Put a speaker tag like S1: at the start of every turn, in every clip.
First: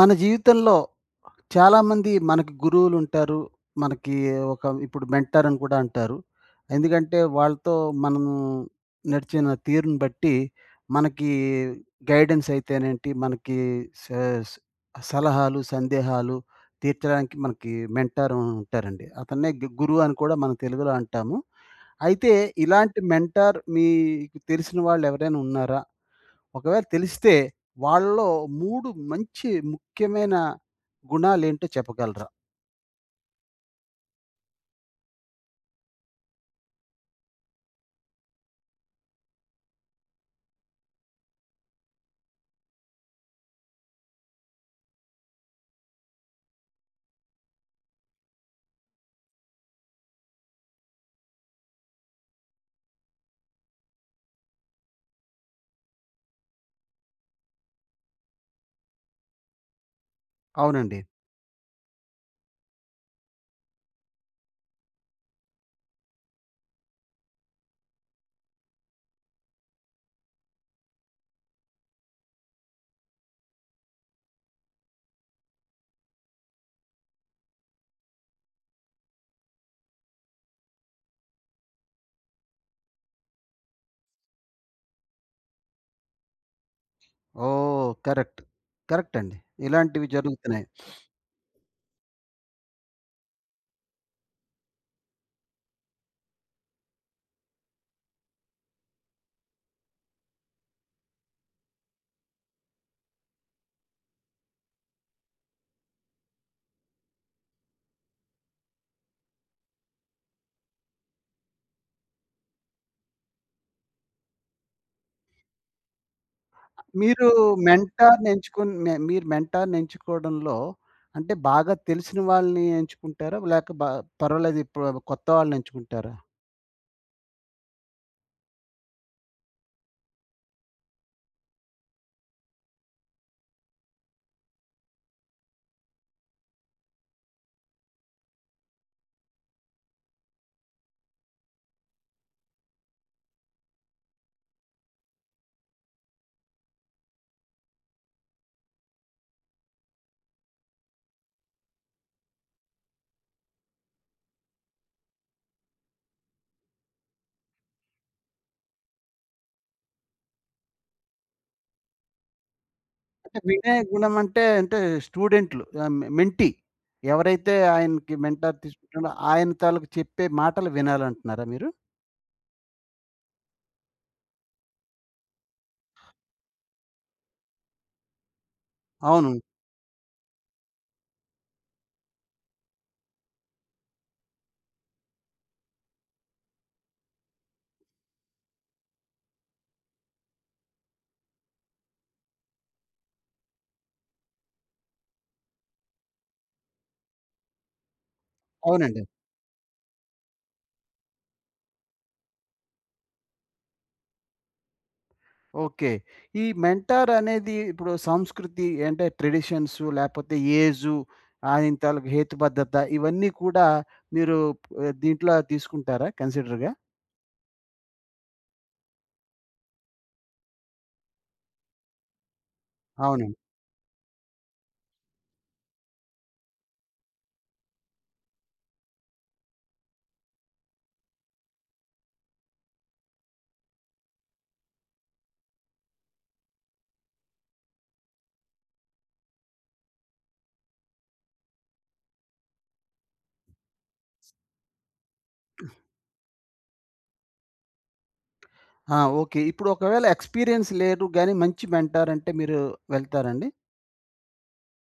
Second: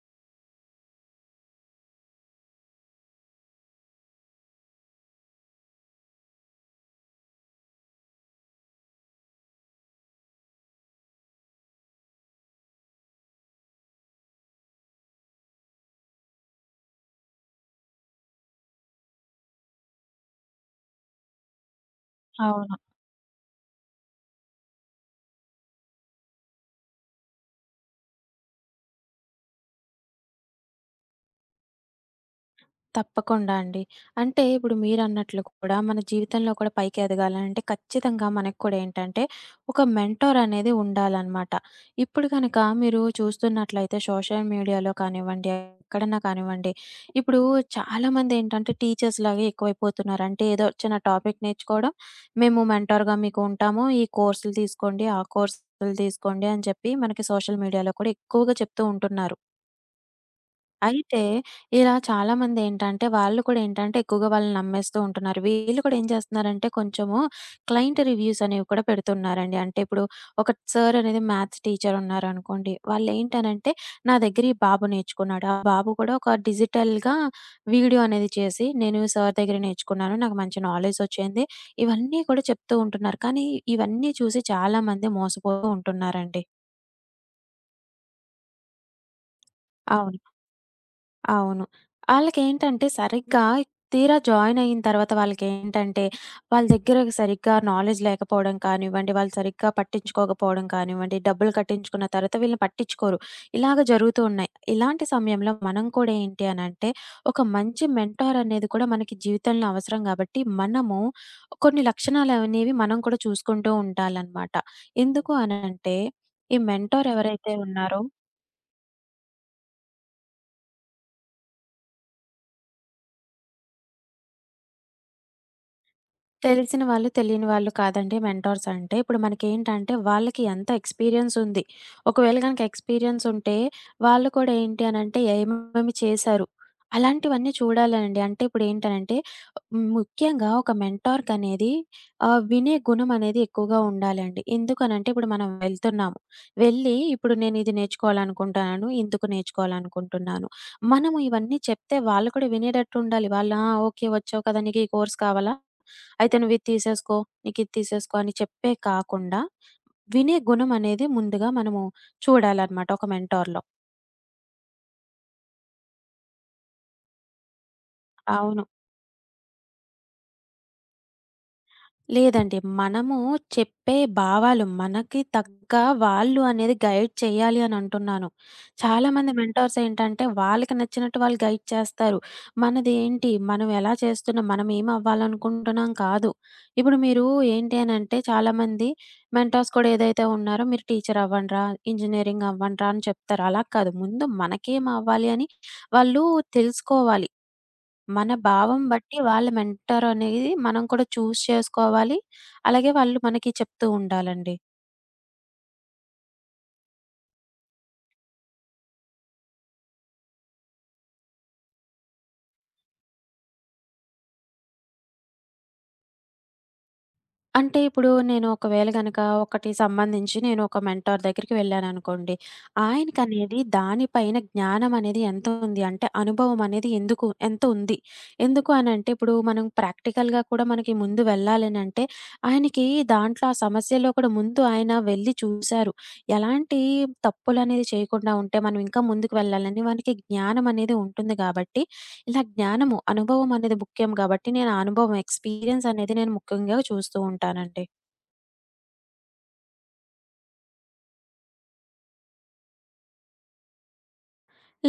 S1: మన జీవితంలో చాలామంది మనకి గురువులుంటారు. మనకి ఇప్పుడు మెంటార్ అని కూడా అంటారు. ఎందుకంటే వాళ్ళతో మనము నడిచిన తీరును బట్టి మనకి గైడెన్స్ అయితేనేంటి, మనకి స స్ సలహాలు, సందేహాలు తీర్చడానికి మనకి మెంటార్ ఉంటారండి. అతన్నే గురువు అని కూడా మనం తెలుగులో అంటాము. అయితే
S2: అవును.
S1: ఇలాంటి మెంటార్ మీకు తెలిసిన వాళ్ళెవరైనా ఉన్నారా? ఒకవేళ తెలిస్తే వాళ్ళలో 3 మంచి ముఖ్యమైన గుణాలేంటో చెప్పగలరా?
S2: తప్పకుండా అండి. అంటే ఇప్పుడు మీరన్నట్లు కూడా మన జీవితంలో కూడా పైకి ఎదగాలంటే ఖచ్చితంగా మనకు కూడా ఏంటంటే ఒక మెంటార్ అనేది ఉండాలనమాట. ఇప్పుడు గనక మీరు చూస్తున్నట్లయితే సోషల్ మీడియాలో కానివ్వండి, ఎక్కడన్నా కానివ్వండి, ఇప్పుడు చాలామంది ఏంటంటే టీచర్స్‌లాగే ఎక్కువైపోతున్నారు. అంటే ఏదో చిన్న టాపిక్ నేర్చుకోవడం, మేము మెంటార్‌గా మీకు ఉంటాము. ఈ కోర్సులు తీసుకోండి, ఆ కోర్సులు తీసుకోండి అని చెప్పి మనకి సోషల్ మీడియాలో కూడా ఎక్కువగా చెప్తూ ఉంటున్నారు.
S1: అవునండి.
S2: అయితే ఇలా చాలామందేంటంటే, వాళ్ళు కూడా ఏంటంటే, ఎక్కువగా వాళ్ళని నమ్మేస్తూ ఉంటున్నారు. వీళ్ళు కూడా ఏం చేస్తున్నారంటే, కొంచెము క్లయింట్ రివ్యూస్ అనేవి కూడా పెడుతున్నారండి. అంటే ఇప్పుడు ఒక సార్ అనేది మ్యాథ్స్ టీచర్ ఉన్నారనుకోండి. వాళ్ళేంటనంటే, నా దగ్గర ఈ బాబు నేర్చుకున్నాడు. ఆ బాబు కూడా ఒక డిజిటల్‌గా వీడియో అనేది చేసి, నేను సార్ దగ్గర నేర్చుకున్నాను. నాకు మంచి నాలెడ్జ్ వచ్చింది. ఇవన్నీ కూడా చెప్తూ ఉంటున్నారు. కానీ, ఇవన్నీ చూసి చాలామంది మోసపోతూ ఉంటున్నారండి.
S1: ఓహ్! కరెక్ట్. కరెక్ట్ అండి. ఇలాంటివి
S2: అవును.
S1: జరుగుతున్నాయి.
S2: అవును. ఆళ్ళకేంటంటే సరిగ్గా తీరా జాయిన్ అయిన తర్వాత వాళ్ళకేంటంటే, వాళ్ళ దగ్గర సరిగ్గా నాలెడ్జ్ లేకపోవడం కానివ్వండి, వాళ్ళు సరిగ్గా పట్టించుకోకపోవడం కానివ్వండి, డబ్బులు కట్టించుకున్న తర్వాత వీళ్ళని పట్టించుకోరు. ఇలాగ జరుగుతూ ఉన్నాయి. ఇలాంటి సమయంలో మనం కూడా ఏంటి అనంటే, ఒక మంచి మెంటార్ అనేది కూడా మనకి జీవితంలో అవసరం గాబట్టి, మనము కొన్ని లక్షణాలనేవి మనం కూడా చూసుకుంటూ ఉండాలనమాట. ఎందుకు అనంటే, ఈ మెంటార్
S1: మీరు
S2: ఎవరైతే ఉన్నారో
S1: మీరు మెంటార్‌ని ఎంచుకోవడంలో అంటే బాగా తెలిసిన వాళ్ళని ఎంచుకుంటారా? లేక పర్వాలేదు, ఇప్పుడు కొత్త వాళ్ళని ఎంచుకుంటారా?
S2: తెలిసిన వాళ్ళు, తెలియని వాళ్ళు కాదండి మెంటార్స్ అంటే. ఇప్పుడు మనకేంటంటే వాళ్ళకి ఎంత ఎక్స్‌పీరియన్స్ ఉంది. ఒకవేళ గనక ఎక్స్‌పీరియన్స్ ఉంటే వాళ్ళు కూడా ఏంటి అనంటే ఏమేమి చేశారు. అలాంటివన్నీ చూడాలండి. అంటే ఇప్పుడేంటనంటే ముఖ్యంగా ఒక మెంటార్‌కనేది వినే గుణం అనేది ఎక్కువగా ఉండాలండి. ఎందుకనంటే ఇప్పుడు మనం వెళ్తున్నాము. వెళ్ళి ఇప్పుడు నేనిది నేర్చుకోవాలనుకుంటున్నాను. ఇందుకు నేర్చుకోవాలనుకుంటున్నాను. మనము ఇవన్నీ చెప్తే వాళ్ళు కూడా వినేటట్టు ఉండాలి. వాళ్ళు "ఆ! ఓకే. వచ్చావు కదా! నీకు ఈ కోర్స్ కావాలా? అయితే నువ్వు ఇది తీసేసుకో. నీకు ఇది తీసేసుకో" అని చెప్పే కాకుండా, వినే గుణం అనేది ముందుగా మనము చూడాలన్నమాట ఒక
S1: అంటే
S2: మెంటార్‌లో.
S1: వినే గుణం అంటే అంటే స్టూడెంట్లు, మెంటీ. ఎవరైతే ఆయనకి మెంటార్
S2: అవును.
S1: తీసుకుంటాడో, ఆయన తాలూకు చెప్పే మాటలు వినాలంటున్నారా మీరు?
S2: లేదండి. మనము చెప్పే భావాలు మనకి తగ్గ వాళ్ళు అనేది గైడ్ చేయాలి అని అంటున్నాను. చాలామంది
S1: అవును.
S2: మెంటార్స్ ఏంటంటే వాళ్ళకి నచ్చినట్టు వాళ్ళు గైడ్ చేస్తారు. మనది ఏంటి మనం ఎలా చేస్తున్నాం, మనం ఏం అవ్వాలనుకుంటున్నాం కాదు. ఇప్పుడు మీరు ఏంటి అనంటే చాలామంది మెంటార్స్ కూడా ఏదైతే ఉన్నారో మీరు టీచర్ అవ్వండిరా, ఇంజినీరింగ్ అవ్వండిరా అని చెప్తారు. అలా కాదు ముందు మనకేం అవ్వాలి అని వాళ్ళు తెలుసుకోవాలి. మన భావం
S1: అవునండి.
S2: బట్టి వాళ్ళ మెంటర్ అనేది మనం కూడా చూజ్ చేసుకోవాలి. అలాగే వాళ్ళు మనకి చెప్తూ ఉండాలండి.
S1: ఓకే. ఈ మెంటార్ అనేది ఇప్పుడు సంస్కృతి అంటే ట్రెడిషన్స్, లేపోతే ఏజు, ఆయన తాలూకు హేతుబద్ధత, ఇవన్నీ కూడా మీరు దీంట్లో తీసుకుంటారా కన్సిడర్‌గా?
S2: అంటే ఇప్పుడు నేను ఒకవేళ గనక ఒకటి సంబంధించి నేను ఒక మెంటార్ దగ్గరికి వెళ్ళాననుకోండి.
S1: అవునండి.
S2: ఆయనకనేది దానిపైన జ్ఞానం అనేది ఎంత ఉంది అంటే అనుభవం అనేది ఎందుకు ఎంత ఉంది. ఎందుకు అనంటే ఇప్పుడు మనం ప్రాక్టికల్‌గా కూడా మనకి ముందు వెళ్ళాలనంటే ఆయనకి దాంట్లో ఆ సమస్యలో కూడా ముందు ఆయన వెళ్ళి చూసారు. ఎలాంటి తప్పులనేది చేయకుండా ఉంటే మనం ఇంకా ముందుకు వెళ్ళాలని మనకి జ్ఞానం అనేది ఉంటుంది కాబట్టి ఇలా జ్ఞానము, అనుభవం అనేది ముఖ్యం గాబట్టి, నేను ఆ అనుభవం ఎక్స్‌పీరియన్స్ అనేది నేను ముఖ్యంగా చూస్తూ ఉంటానండి.
S1: ఆ! ఓకే. ఇప్పుడు ఒకవేళ ఎక్స్‌పీరియన్స్ లేదు, గానీ మంచి మెంటార్ అంటే మీరు వెళ్తారండి?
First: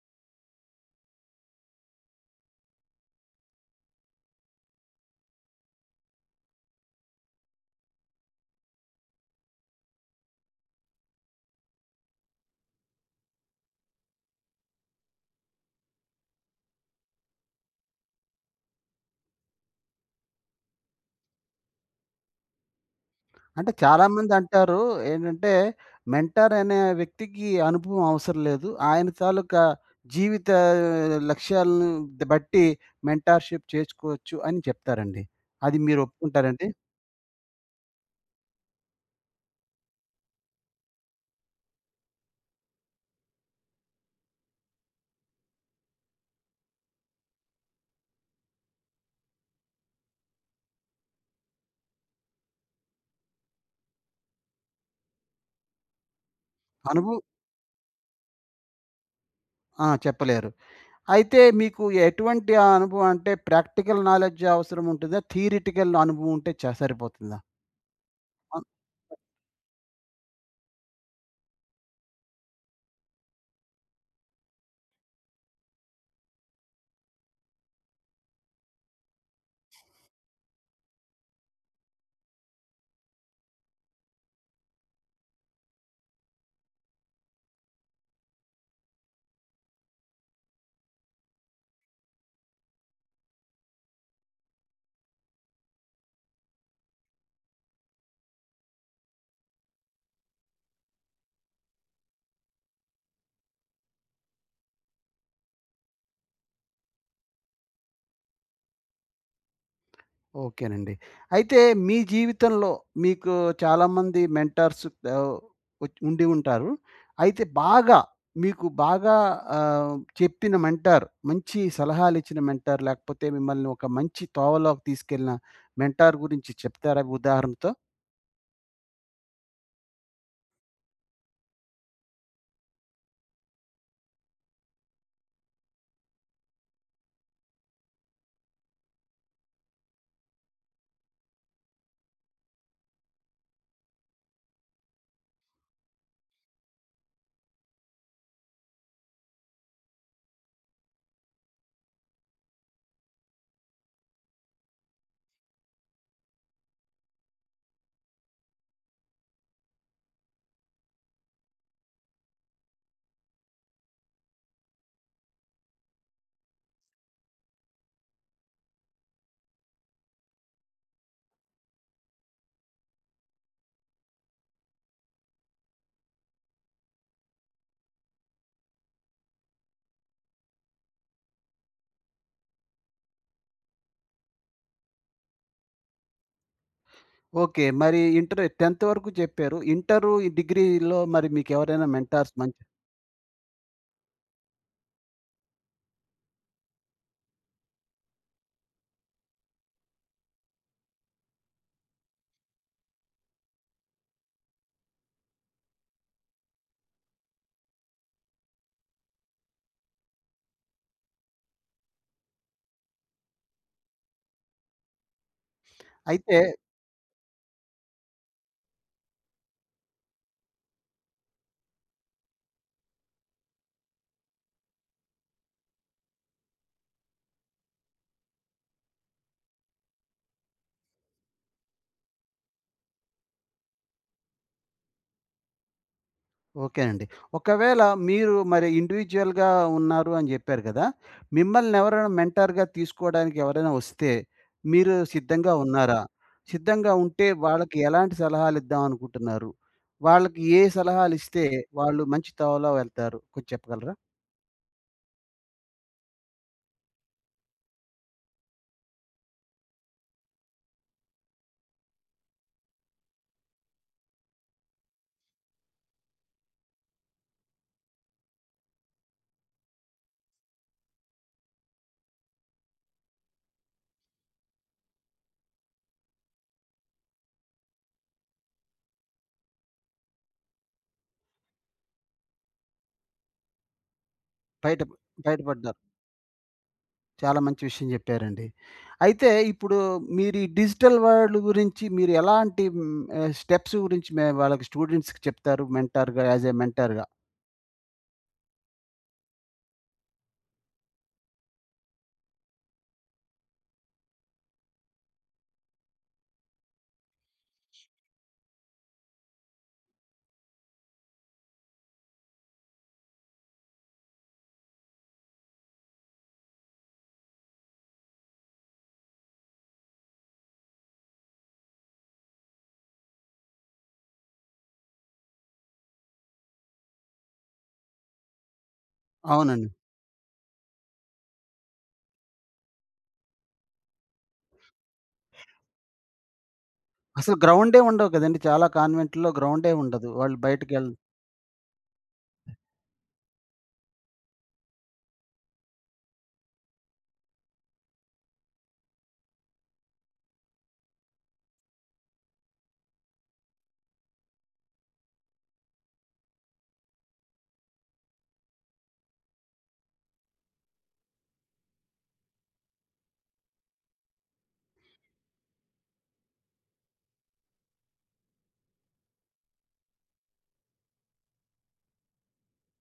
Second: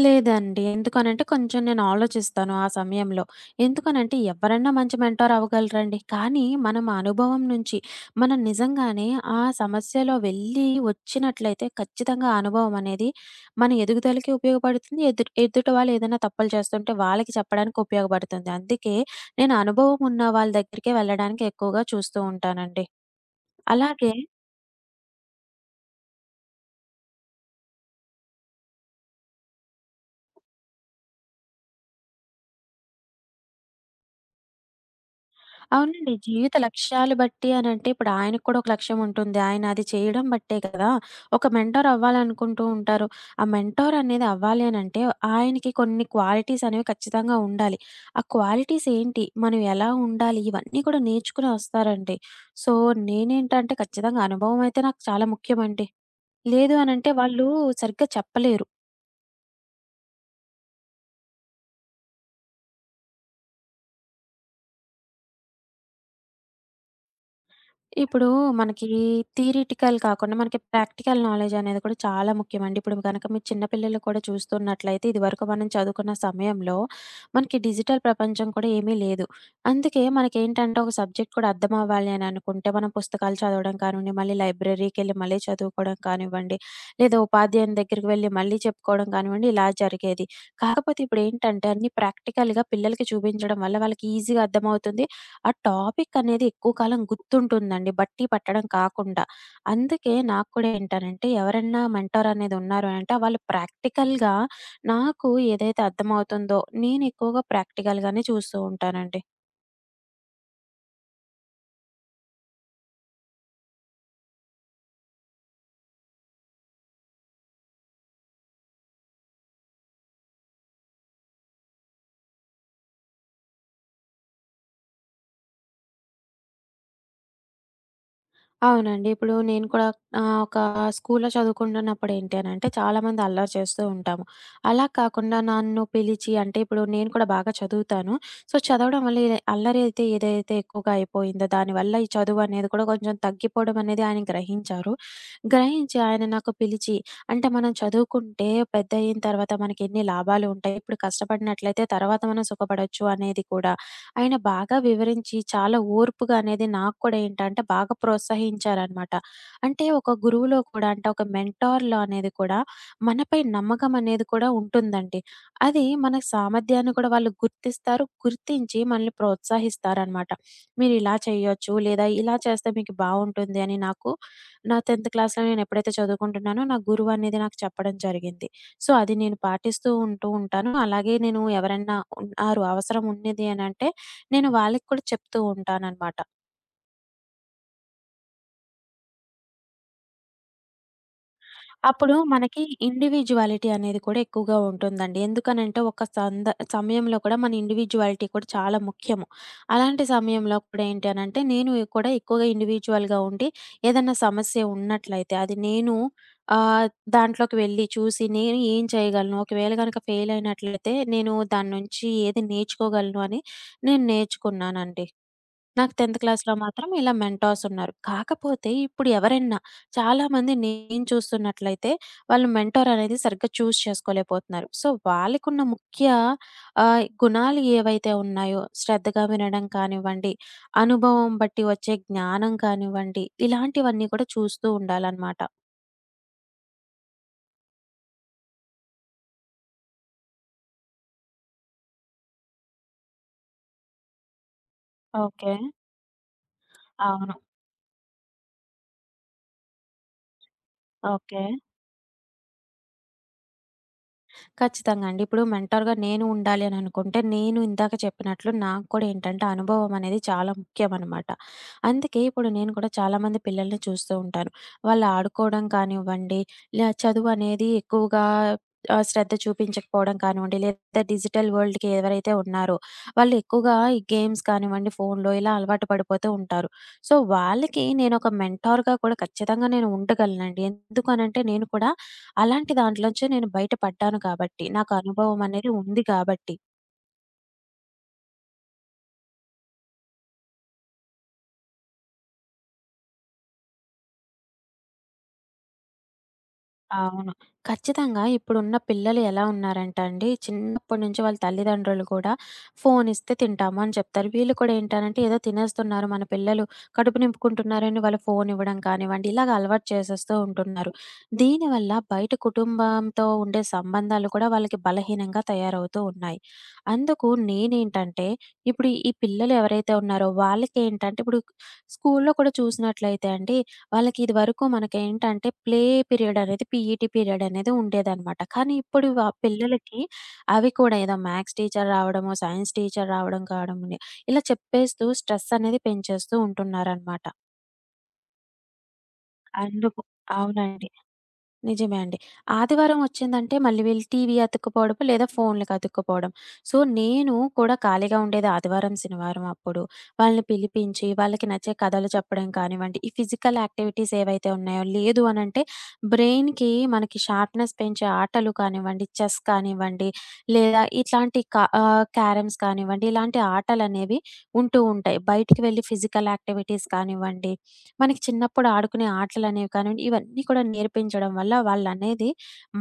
S2: లేదండి. ఎందుకనంటే, కొంచెం నేను ఆలోచిస్తాను ఆ సమయంలో. ఎందుకనంటే, ఎవరన్నా మంచి మెంటార్ అవ్వగలరండి. కానీ, మనం ఆ అనుభవం నుంచి, మనం నిజంగానే ఆ సమస్యలో వెళ్ళి వచ్చినట్లయితే, ఖచ్చితంగా ఆ అనుభవం అనేది మన ఎదుగుదలకి ఉపయోగపడుతుంది. ఎదుటి వాళ్ళు ఏదైనా తప్పులు చేస్తుంటే, వాళ్ళకి చెప్పడానికి ఉపయోగపడుతుంది. అందుకే, నేను అనుభవం ఉన్న వాళ్ళ దగ్గరికే వెళ్ళడానికి ఎక్కువగా చూస్తూ ఉంటానండి.
S1: అంటే
S2: అలాగే
S1: చాలామంది అంటారు ఏంటంటే, మెంటార్ అనే వ్యక్తికి అనుభవం అవసరం లేదు. ఆయన తాలూకా జీవిత లక్ష్యాలను బట్టి మెంటార్‌షిప్ చేసుకోవచ్చు అని చెప్తారండి. అది మీరు
S2: అవునండి. జీవిత
S1: ఒప్పుకుంటారండి?
S2: లక్ష్యాలు బట్టి అనంటే, ఇప్పుడు ఆయనకు కూడా ఒక లక్ష్యం ఉంటుంది. ఆయన అది చేయడం బట్టే కదా! ఒక మెంటార్ అవ్వాలనుకుంటూ ఉంటారు. ఆ మెంటార్ అనేది అవ్వాలి అనంటే, ఆయనకి కొన్ని క్వాలిటీస్ అనేవి ఖచ్చితంగా ఉండాలి. ఆ క్వాలిటీస్ ఏంటి? మనం ఎలా ఉండాలి? ఇవన్నీ కూడా నేర్చుకుని వస్తారండి. సో, నేనేంటంటే ఖచ్చితంగా అనుభవం అయితే నాకు చాలా ముఖ్యమండి. లేదు అనంటే,
S1: అనుభవం.
S2: వాళ్ళు సరిగ్గా చెప్పలేరు.
S1: ఆ! చెప్పలేరు. అయితే మీకు ఎటువంటి అనుభవం అంటే ప్రాక్టికల్ నాలెడ్జ్ అవసరం ఉంటుందా? థియరిటికల్ అనుభవం ఉంటే సరిపోతుందా?
S2: ఇప్పుడు మనకి థియరిటికల్ కాకుండా మనకి ప్రాక్టికల్ నాలెడ్జ్ అనేది కూడా చాలా ముఖ్యమండి. ఇప్పుడు గనక మీరు చిన్న పిల్లలు కూడా చూస్తున్నట్లయితే ఇదివరకు మనం చదువుకున్న సమయంలో మనకి డిజిటల్ ప్రపంచం కూడా ఏమీ లేదు. అందుకే మనకేంటంటే ఒక సబ్జెక్ట్ కూడా అర్థం అవ్వాలి అని అనుకుంటే మనం పుస్తకాలు చదవడం కానివ్వండి, మళ్ళీ లైబ్రరీకెళ్ళి మళ్ళీ చదువుకోవడం కానివ్వండి, లేదా ఉపాధ్యాయుని దగ్గరికి వెళ్ళి మళ్ళీ చెప్పుకోవడం కానివ్వండి ఇలా జరిగేది. కాకపోతే ఇప్పుడేంటంటే అన్నీ ప్రాక్టికల్‌గా పిల్లలకి చూపించడం వల్ల వాళ్ళకి ఈజీగా అర్థమవుతుంది. ఆ టాపిక్ అనేది ఎక్కువ కాలం గుర్తుంటుందండి. బట్టి పట్టడం కాకుండా. అందుకే నాకు కూడా ఏంటనంటే ఎవరన్నా మెంటార్ అనేది ఉన్నారు అనంటే వాళ్ళు ప్రాక్టికల్‌గా నాకు ఏదైతే అర్థమవుతుందో నేను ఎక్కువగా ప్రాక్టికల్‌గానే చూస్తూ ఉంటానండి.
S1: ఓకేనండి. అయితే మీ జీవితంలో మీకు చాలామంది మెంటార్స్ ఆహ్, ఉండి ఉంటారు. అయితే మీకు బాగా చెప్పిన మెంటార్, మంచి సలహాలిచ్చిన మెంటార్, లేకపోతే మిమ్మల్ని ఒక మంచి తోవలోకి తీసుకెళ్ళిన మెంటార్ గురించి చెప్తారా ఉదాహరణతో?
S2: అవునండి. ఇప్పుడు నేను కూడా ఒక స్కూల్‌లో చదువుకుంటున్నప్పుడు ఏంటి అనంటే చాలామంది అల్లరి చేస్తూ ఉంటాము. అలా కాకుండా నన్ను పిలిచి అంటే ఇప్పుడు నేను కూడా బాగా చదువుతాను. సో, చదవడం వల్ల ఇది అల్లరి అయితే ఏదైతే ఎక్కువగా అయిపోయిందో దానివల్ల ఈ చదువనేది కూడా కొంచెం తగ్గిపోవడం అనేది ఆయన గ్రహించారు. గ్రహించి ఆయన నాకు పిలిచి అంటే మనం చదువుకుంటే పెద్దయిన తర్వాత మనకెన్ని లాభాలు ఉంటాయి. ఇప్పుడు కష్టపడినట్లయితే తర్వాత మనం సుఖపడొచ్చు అనేది కూడా ఆయన బాగా వివరించి చాలా ఓర్పుగా అనేది నాకు కూడా ఏంటంటే బాగా ప్రోత్సహించారనమాట. అంటే ఒక గురువులో కూడా అంటే ఒక మెంటార్‌లో అనేది కూడా మనపై నమ్మకం అనేది కూడా ఉంటుందండి. అది మన సామర్థ్యాన్ని కూడా వాళ్ళు గుర్తిస్తారు. గుర్తించి మనల్ని ప్రోత్సహిస్తారనమాట. మీరు ఇలా చేయొచ్చు లేదా ఇలా చేస్తే మీకు బావుంటుంది అని నాకు నా 10థ్ క్లాస్‌లో నేను ఎప్పుడైతే చదువుకుంటున్నానో నా గురువు అనేది నాకు చెప్పడం జరిగింది. సో, అది నేను పాటిస్తూ ఉంటూ ఉంటాను. అలాగే నేను ఎవరన్నా ఉన్నారు అవసరం ఉన్నది అనంటే నేను వాళ్ళకి కూడా చెప్తూ ఉంటాననమాట.
S1: ఓకే. మరి ఇంటర్, 10థ్ వరకు చెప్పారు. ఇంటరు, డిగ్రీలో మరి మీకెవరైనా
S2: అప్పుడు
S1: మెంటార్స్ మంచి?
S2: మనకి ఇండివిడ్యువాలిటీ అనేది కూడా ఎక్కువగా ఉంటుందండి. ఎందుకనంటే ఒక సమయంలో కూడా మన ఇండివిడ్యువాలిటీ కూడా చాలా ముఖ్యము. అలాంటి సమయంలో కూడా ఏంటి అనంటే నేను కూడా ఎక్కువగా ఇండివిడ్యువల్‌గా ఉండి ఏదన్నా సమస్య ఉన్నట్లయితే అది నేను ఆహ్, దాంట్లోకి వెళ్లి చూసి నేను ఏం చేయగలను? ఒకవేళ గనక ఫెయిల్ అయినట్లయితే నేను దాన్నుంచి ఏది నేర్చుకోగలను అని నేను నేర్చుకున్నానండి. నాకు 10థ్
S1: అయితే
S2: క్లాస్‌లో మాత్రం ఇలా మెంటార్స్ ఉన్నారు. కాకపోతే ఇప్పుడు ఎవరైనా చాలామంది నేను చూస్తున్నట్లయితే వాళ్ళు మెంటార్ అనేది సరిగ్గా చూజ్ చేసుకోలేకపోతున్నారు. సో, వాళ్ళకున్న ముఖ్య గుణాలు ఏవైతే ఉన్నాయో శ్రద్ధగా వినడం కానివ్వండి, అనుభవం బట్టి వచ్చే జ్ఞానం కానివ్వండి, ఇలాంటివన్నీ కూడా చూస్తూ ఉండాలనమాట.
S1: ఓకేనండి. ఒకవేళ మీరు మరి ఇండివిడ్యుయల్‌గా ఉన్నారు అని జెప్పారు గదా! మిమ్మల్ని ఎవరైనా మెంటార్‌గా తీసుకోవడానికి ఎవరైనా వస్తే, మీరు సిద్ధంగా
S2: ఓకే.
S1: ఉన్నారా? సిద్ధంగా ఉంటే
S2: అవును.
S1: వాళ్ళకి ఎలాంటి సలహాలిద్దాం అనుకుంటున్నారు? వాళ్ళకి ఏ సలహాలిస్తే
S2: ఓకే.
S1: వాళ్ళు మంచి త్రోవలో వెళ్తారు? కొంచెం చెప్పగలరా?
S2: ఖచ్చితంగా అండి. ఇప్పుడు మెంటార్‌గా నేను ఉండాలి అని అనుకుంటే, నేను ఇందాక చెప్పినట్లు నాకు కూడా ఏంటంటే, అనుభవం అనేది చాలా ముఖ్యమనమాట. అందుకే ఇప్పుడు నేను కూడా చాలామంది పిల్లల్ని చూస్తూ ఉంటాను. వాళ్ళు ఆడుకోవడం కానివ్వండి, ఇలా చదువు అనేది ఎక్కువగా శ్రద్ధ చూపించకపోవడం కానివ్వండి, లేదా డిజిటల్ వరల్డ్‌కి ఎవరైతే ఉన్నారో, వాళ్ళు ఎక్కువగా ఈ గేమ్స్ కానివ్వండి, ఫోన్‌లో ఇలా అలవాటు పడిపోతూ ఉంటారు. సో, వాళ్ళకి నేనొక మెంటార్‌గా కూడా ఖచ్చితంగా నేను ఉండగలనండి. ఎందుకనంటే, నేను కూడా అలాంటి దాంట్లోంచి నేను బయట పడ్డాను కాబట్టి,
S1: బయట
S2: నాకు అనుభవం అనేది
S1: బయటపడ్డారు.
S2: ఉంది కాబట్టి,
S1: చాలా మంచి విషయం జెప్పారండి. అయితే ఇప్పుడు మీరు ఈ డిజిటల్ వరల్డ్ గురించి మీరు ఎలాంటి స్టెప్స్ గురించి వాళ్ళకి, స్టూడెంట్స్‌కి చెప్తారు మెంటార్‌గా, యాస్ ఎ మెంటార్‌గా?
S2: అవును. ఖచ్చితంగా ఇప్పుడున్న పిల్లలు ఎలా ఉన్నారంటే అండి, చిన్నప్పటి నుంచి వాళ్ళ తల్లిదండ్రులు కూడా ఫోను ఇస్తే తింటాము అని చెప్తారు. వీళ్ళు కూడా ఏంటనంటే ఏదో తినేస్తున్నారు మన పిల్లలు, కడుపు నింపుకుంటున్నారని వాళ్ళు ఫోను ఇవ్వడం కానివ్వండి, ఇలాగ అలవాటు చేసేస్తూ ఉంటున్నారు. దీనివల్ల బయట కుటుంబంతో ఉండే సంబంధాలు కూడా వాళ్ళకి బలహీనంగా తయారవుతూ ఉన్నాయి. అందుకు నేనేంటంటే, ఇప్పుడు ఈ పిల్లలు ఎవరైతే ఉన్నారో వాళ్ళకేంటంటే ఇప్పుడు స్కూలులో కూడా చూసినట్లయితే అండి వాళ్ళకి ఇదివరకు మనకేంటంటే ప్లే పీరియడ్ అనేది పీఈటీ పీరియడ్ అనేది ఉండేదనమాట. కానీ ఇప్పుడు
S1: అవునండి.
S2: పిల్లలకి అవి కూడా ఏదో మ్యాథ్స్ టీచర్ రావడమో, సైన్స్ టీచర్ కావడం ఇలా చెప్పేస్తూ స్ట్రెస్ అనేది పెంచేస్తూ ఉంటున్నారనమాట.
S1: అసలు గ్రౌండే ఉండవు కదండీ! చాలా కాన్వెంట్‌లో గ్రౌండే
S2: అందుకు
S1: ఉండదు. వాళ్ళు
S2: అవునండి.
S1: బయటికెళ్
S2: నిజమే అండి. ఆదివారం వచ్చిందంటే మళ్ళీ వీళ్ళు టీవీ అతుక్కుపోవడం, లేదా ఫోన్‌లకి అతుక్కుపోవడం. సో, నేను కూడా ఖాళీగా ఉండేది ఆదివారం, శనివారం అప్పుడు. వాళ్ళని పిలిపించి, వాళ్ళకి నచ్చే కథలు చెప్పడం కానివ్వండి, ఈ ఫిజికల్ యాక్టివిటీస్ ఏవైతే ఉన్నాయో, లేదు అనంటే బ్రెయిన్‌కి మనకి షార్ప్‌నెస్ పెంచే ఆటలు కానివ్వండి, చెస్ కానివ్వండి, లేదా ఇట్లాంటి క్యారమ్స్ కానివ్వండి, ఇలాంటి ఆటలనేవి ఉంటూ ఉంటాయి. బయటికి వెళ్లి ఫిజికల్ యాక్టివిటీస్ కానివ్వండి మనకి చిన్నప్పుడు ఆడుకునే ఆటలనేవి కానివ్వండి, ఇవన్నీ కూడా నేర్పించడం వల్ల వాళ్ళనేది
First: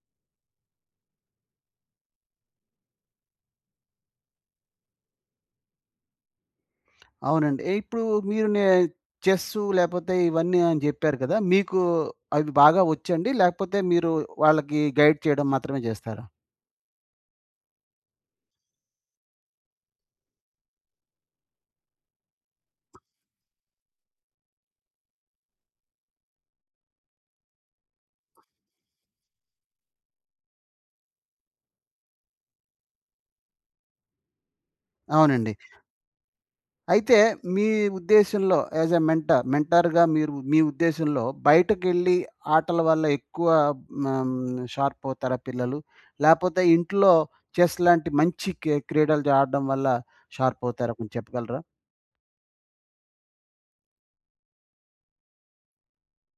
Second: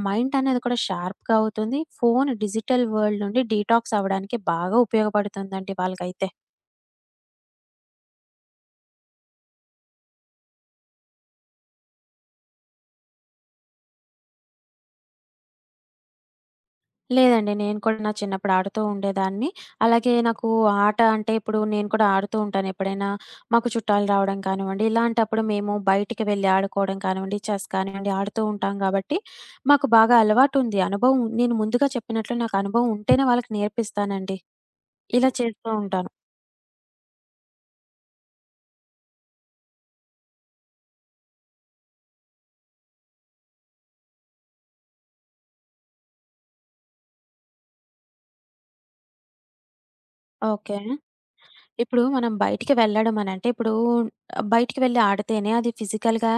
S2: మైండ్ అనేది కూడా షార్ప్‌గా అవుతుంది. ఫోను డిజిటల్ వరల్డ్ నుండి డీటాక్స్ అవ్వడానికి బాగా ఉపయోగపడుతుందండి వాళ్ళకైతే.
S1: అవునండి. ఇప్పుడు మీరు చెస్సు లేపోతే ఇవన్నీ అని జెప్పారు కదా! మీకు అవి బాగా వచ్చండి? లేకపోతే మీరు వాళ్ళకి గైడ్ చేయడం మాత్రమే జేస్తారా?
S2: లేదండి నేను కూడా నా చిన్నప్పుడు ఆడుతూ ఉండేదాన్ని. అలాగే నాకు ఆట అంటే ఇప్పుడు నేను కూడా ఆడుతూ ఉంటాను. ఎప్పుడైనా మాకు చుట్టాలు రావడం కానివ్వండి, ఇలాంటప్పుడు మేము బయటికి వెళ్లి ఆడుకోవడం కానివ్వండి, చెస్ కానివ్వండి ఆడుతూ ఉంటాం కాబట్టి మాకు బాగా అలవాటుంది. అనుభవం నేను ముందుగా చెప్పినట్లు నాకు అనుభవం ఉంటేనే వాళ్ళకి నేర్పిస్తానండి. ఇలా
S1: అవునండి.
S2: చేస్తూ ఉంటాను.
S1: అయితే మీ ఉద్దేశంలో యాస్ ఎ మెంటర్, మెంటర్‌గా మీరు మీ ఉద్దేశంలో బయటకెళ్ళి ఆటల వల్ల ఎక్కువ ఆహ్, షార్ప్ అవుతారా పిల్లలు? లేపోతే ఇంట్లో చెస్ లాంటి మంచి క్రీడలు ఆడడం వల్ల షార్ప్
S2: ఓకే.
S1: అవుతారా? కొంచెం చెప్పగలరా?
S2: ఇప్పుడు మనం బయటికి వెళ్ళడం అనంటే, ఇప్పుడు బయటికి వెళ్లి ఆడితేనే అది ఫిజికల్‌గా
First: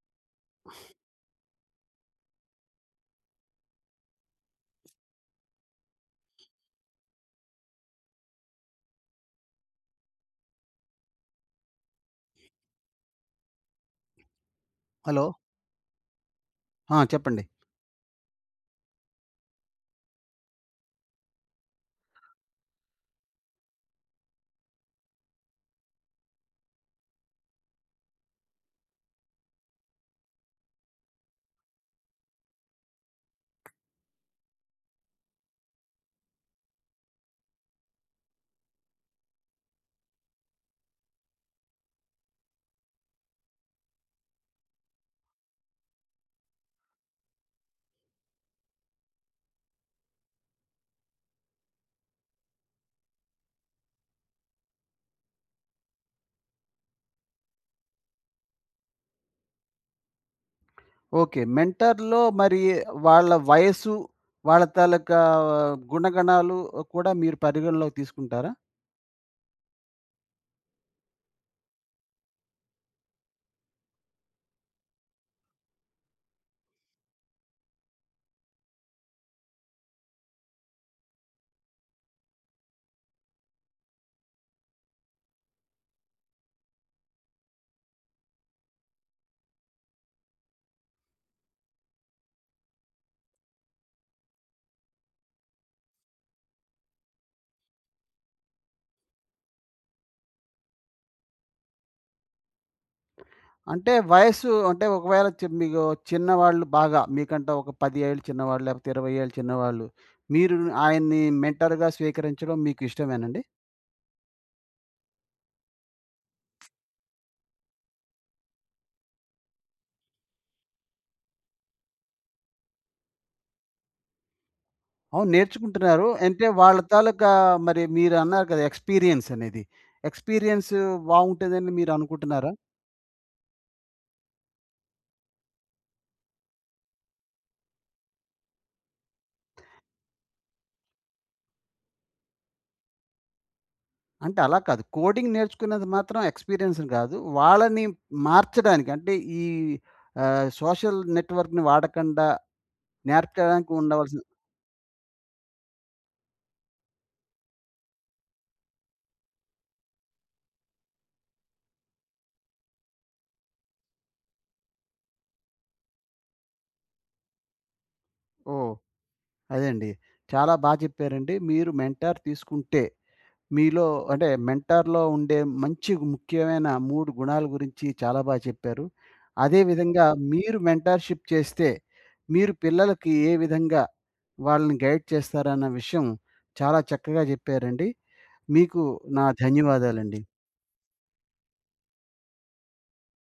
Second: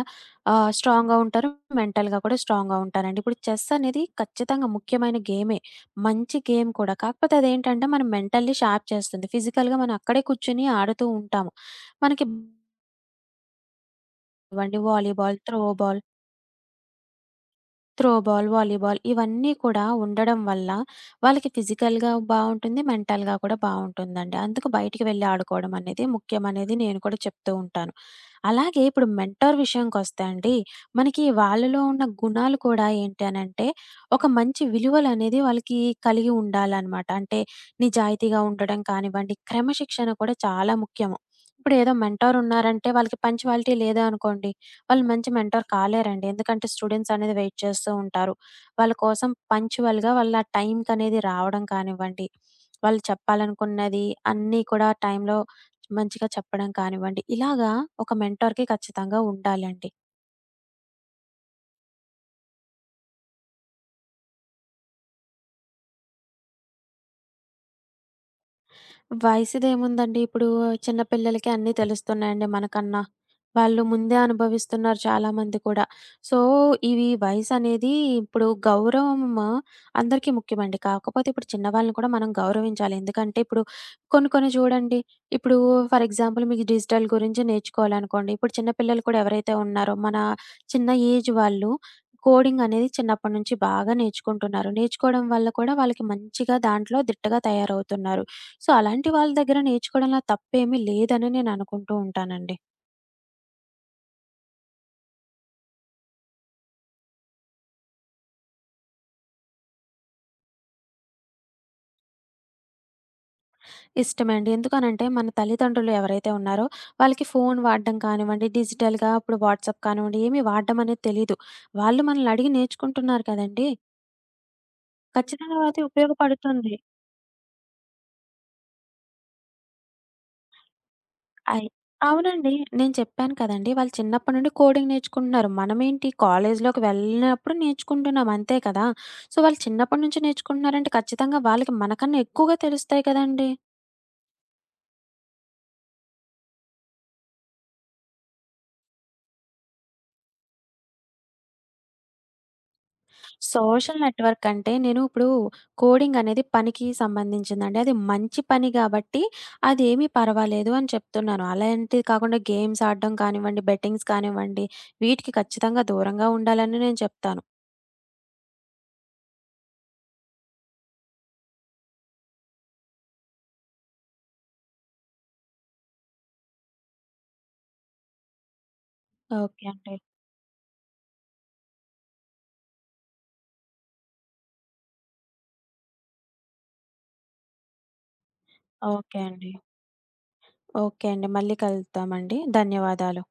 S2: స్ట్రాంగ్‌గా ఉంటారు. మెంటల్‌గా కూడా స్ట్రాంగ్‌గా ఉంటారండి. ఇప్పుడు చెస్ అనేది ఖచ్చితంగా ముఖ్యమైన గేమే. మంచి గేమ్ కూడా. కాకపోతే అదేంటంటే, మనం మెంటల్లీ షార్ప్ చేస్తుంది. ఫిజికల్‌గా మనం అక్కడే కూర్చొని ఆడుతూ ఉంటాము. మనకి ఇవ్వండి
S1: హలో!
S2: వాలీబాల్, త్రో బాల్
S1: ఆ! చెప్పండి.
S2: త్రో బాల్, వాలీబాల్ ఇవన్నీ కూడా ఉండడం వల్ల వాళ్ళకి ఫిజికల్‌గా బావుంటుంది. మెంటల్‌గా కూడా బావుంటుందండి. అందుకు బయటికి వెళ్లి ఆడుకోవడం అనేది ముఖ్యమనేది నేను కూడా చెప్తూ ఉంటాను. అలాగే ఇప్పుడు మెంటార్ విషయంకొస్తే అండి, మనకి వాళ్ళలో ఉన్న గుణాలు కూడా ఏంటి అనంటే, ఒక మంచి విలువలనేది వాళ్ళకి కలిగి ఉండాలనమాట. అంటే నిజాయితీగా ఉండడం కానివ్వండి, క్రమశిక్షణ కూడా చాలా ముఖ్యము. ఇప్పుడేదో మెంటార్ ఉన్నారంటే వాళ్ళకి పంక్చువాలిటీ లేదనుకోండి, వాళ్ళు మంచి మెంటర్ కాలేరండి. ఎందుకంటే స్టూడెంట్స్ అనేది వెయిట్ చేస్తూ ఉంటారు. వాళ్ళ కోసం పంక్చువల్‌గా వాళ్ళ టైంకనేది రావడం కానివ్వండి, వాళ్ళు చెప్పాలనుకున్నది అన్నీ కూడా టైంలో మంచిగా చెప్పడం కానివ్వండి, ఇలాగా ఒక మెంటార్‌కి ఖచ్చితంగా ఉండాలండి.
S1: ఓకే. మెంటర్‌లో మరి వాళ్ళ వయస్సు, వాళ్ళ తాలూకా గుణగణాలు కూడా మీరు పరిగణలోకి తీసుకుంటారా?
S2: వయసుదేముందండి. ఇప్పుడు చిన్న పిల్లలకి అన్నీ తెలుస్తున్నాయండి మనకన్నా. వాళ్ళు ముందే అనుభవిస్తున్నారు చాలామంది కూడా. సో, ఇవి వయసనేది ఇప్పుడు గౌరవం అందరికీ ముఖ్యమండి. కాకపోతే ఇప్పుడు చిన్నవాళ్ళని కూడా మనం గౌరవించాలి. ఎందుకంటే ఇప్పుడు కొన్ని కొన్ని చూడండి. ఇప్పుడు ఫర్ ఎగ్జాంపుల్ మీకు డిజిటల్ గురించి నేర్చుకోవాలనుకోండి. ఇప్పుడు చిన్న పిల్లలు కూడా ఎవరైతే ఉన్నారో మన చిన్న ఏజ్ వాళ్ళు కోడింగ్ అనేది చిన్నప్పటి నుంచి బాగా నేర్చుకుంటున్నారు. నేర్చుకోవడం వల్ల కూడా వాళ్ళకి మంచిగా దాంట్లో దిట్టగా తయారవుతున్నారు. సో, అలాంటి వాళ్ళ దగ్గర నేర్చుకోవడంలో తప్పేమీ లేదని నేను అనుకుంటూ ఉంటానండి.
S1: అంటే వయస్సు అంటే ఒకవేళ మీకు చిన్నవాళ్ళు, బాగా మీకంటే ఒక 10 ఏళ్ళు చిన్నవాళ్ళు, లేకపోతే 20 ఏళ్ళు చిన్నవాళ్ళు, మీరు ఆయన్ని మెంటర్‌గా స్వీకరించడం మీకు ఇష్టమేనండి?
S2: ఇష్టమే అండి. ఎందుకనంటే మన తల్లిదండ్రులు ఎవరైతే ఉన్నారో వాళ్ళకి ఫోను వాడడం కానివ్వండి, డిజిటల్‌గా ఇప్పుడు వాట్సాప్ కానివ్వండి ఏమి వాడడం అనేది తెలీదు. వాళ్ళు మనల్ని అడిగి నేర్చుకుంటున్నారు కదండీ!
S1: అవును.
S2: ఖచ్చితంగా అది
S1: నేర్చుకుంటున్నారు. అంటే
S2: ఉపయోగపడుతుంది.
S1: వాళ్ళ తాలూకా మరి మీరన్నారు కదా ఎక్స్‌పీరియన్స్ అనేది. ఎక్స్‌పీరియన్స్
S2: అయి
S1: బావుంటుందని మీరు అనుకుంటున్నారా?
S2: అవునండి. నేను చెప్పాను కదండీ! వాళ్ళు చిన్నప్పటి నుండి కోడింగ్ నేర్చుకుంటున్నారు. మనమేంటి కాలేజీలోకి వెళ్ళినప్పుడు నేర్చుకుంటున్నాం అంతే కదా! సో, వాళ్ళు చిన్నప్పటి నుంచి నేర్చుకుంటున్నారంటే ఖచ్చితంగా వాళ్ళకి మనకన్నా ఎక్కువగా తెలుస్తాయి కదండీ!
S1: అంటే అలా కాదు. కోడింగ్ నేర్చుకున్నది మాత్రం ఎక్స్‌పీరియన్స్ కాదు. వాళ్ళని మార్చడానికి అంటే ఈ సోషల్ నెట్‌వర్క్‌ని వాడకండా నేర్పడానికి
S2: సోషల్
S1: ఉండవలసిన.
S2: నెట్వర్క్ అంటే నేను ఇప్పుడు కోడింగ్ అనేది పనికి సంబంధించిందండి. అది మంచి పని గాబట్టి అదేమీ పర్వాలేదు అని చెప్తున్నాను. అలాంటిది కాకుండా గేమ్స్ ఆడడం కానివ్వండి, బెట్టింగ్స్ కానివ్వండి, వీటికి ఖచ్చితంగా దూరంగా ఉండాలని నేను చెప్తాను.
S1: ఓహ్! అదే అండి. చాలా చెప్పారండి. మీరు మెంటార్ తీసుకుంటే మీలో అంటే మెంటార్‌లో ఉండే మంచి ముఖ్యమైన 3 గుణాల గురించి చాలా చెప్పారు. అదే
S2: ఓకే అండి.
S1: విధంగా మీరు మెంటార్‌షిప్ చేస్తే మీరు పిల్లలకి ఏ విధంగా వాళ్ళని గైడ్ చేస్తారన్న విషయం చాలా చక్కగా చెప్పారండి. మీకు
S2: ఓకే
S1: నా
S2: అండి.
S1: ధన్యవాదాలండి.
S2: ఓకే అండి. మళ్ళీ కలుద్దామండి. ధన్యవాదాలు.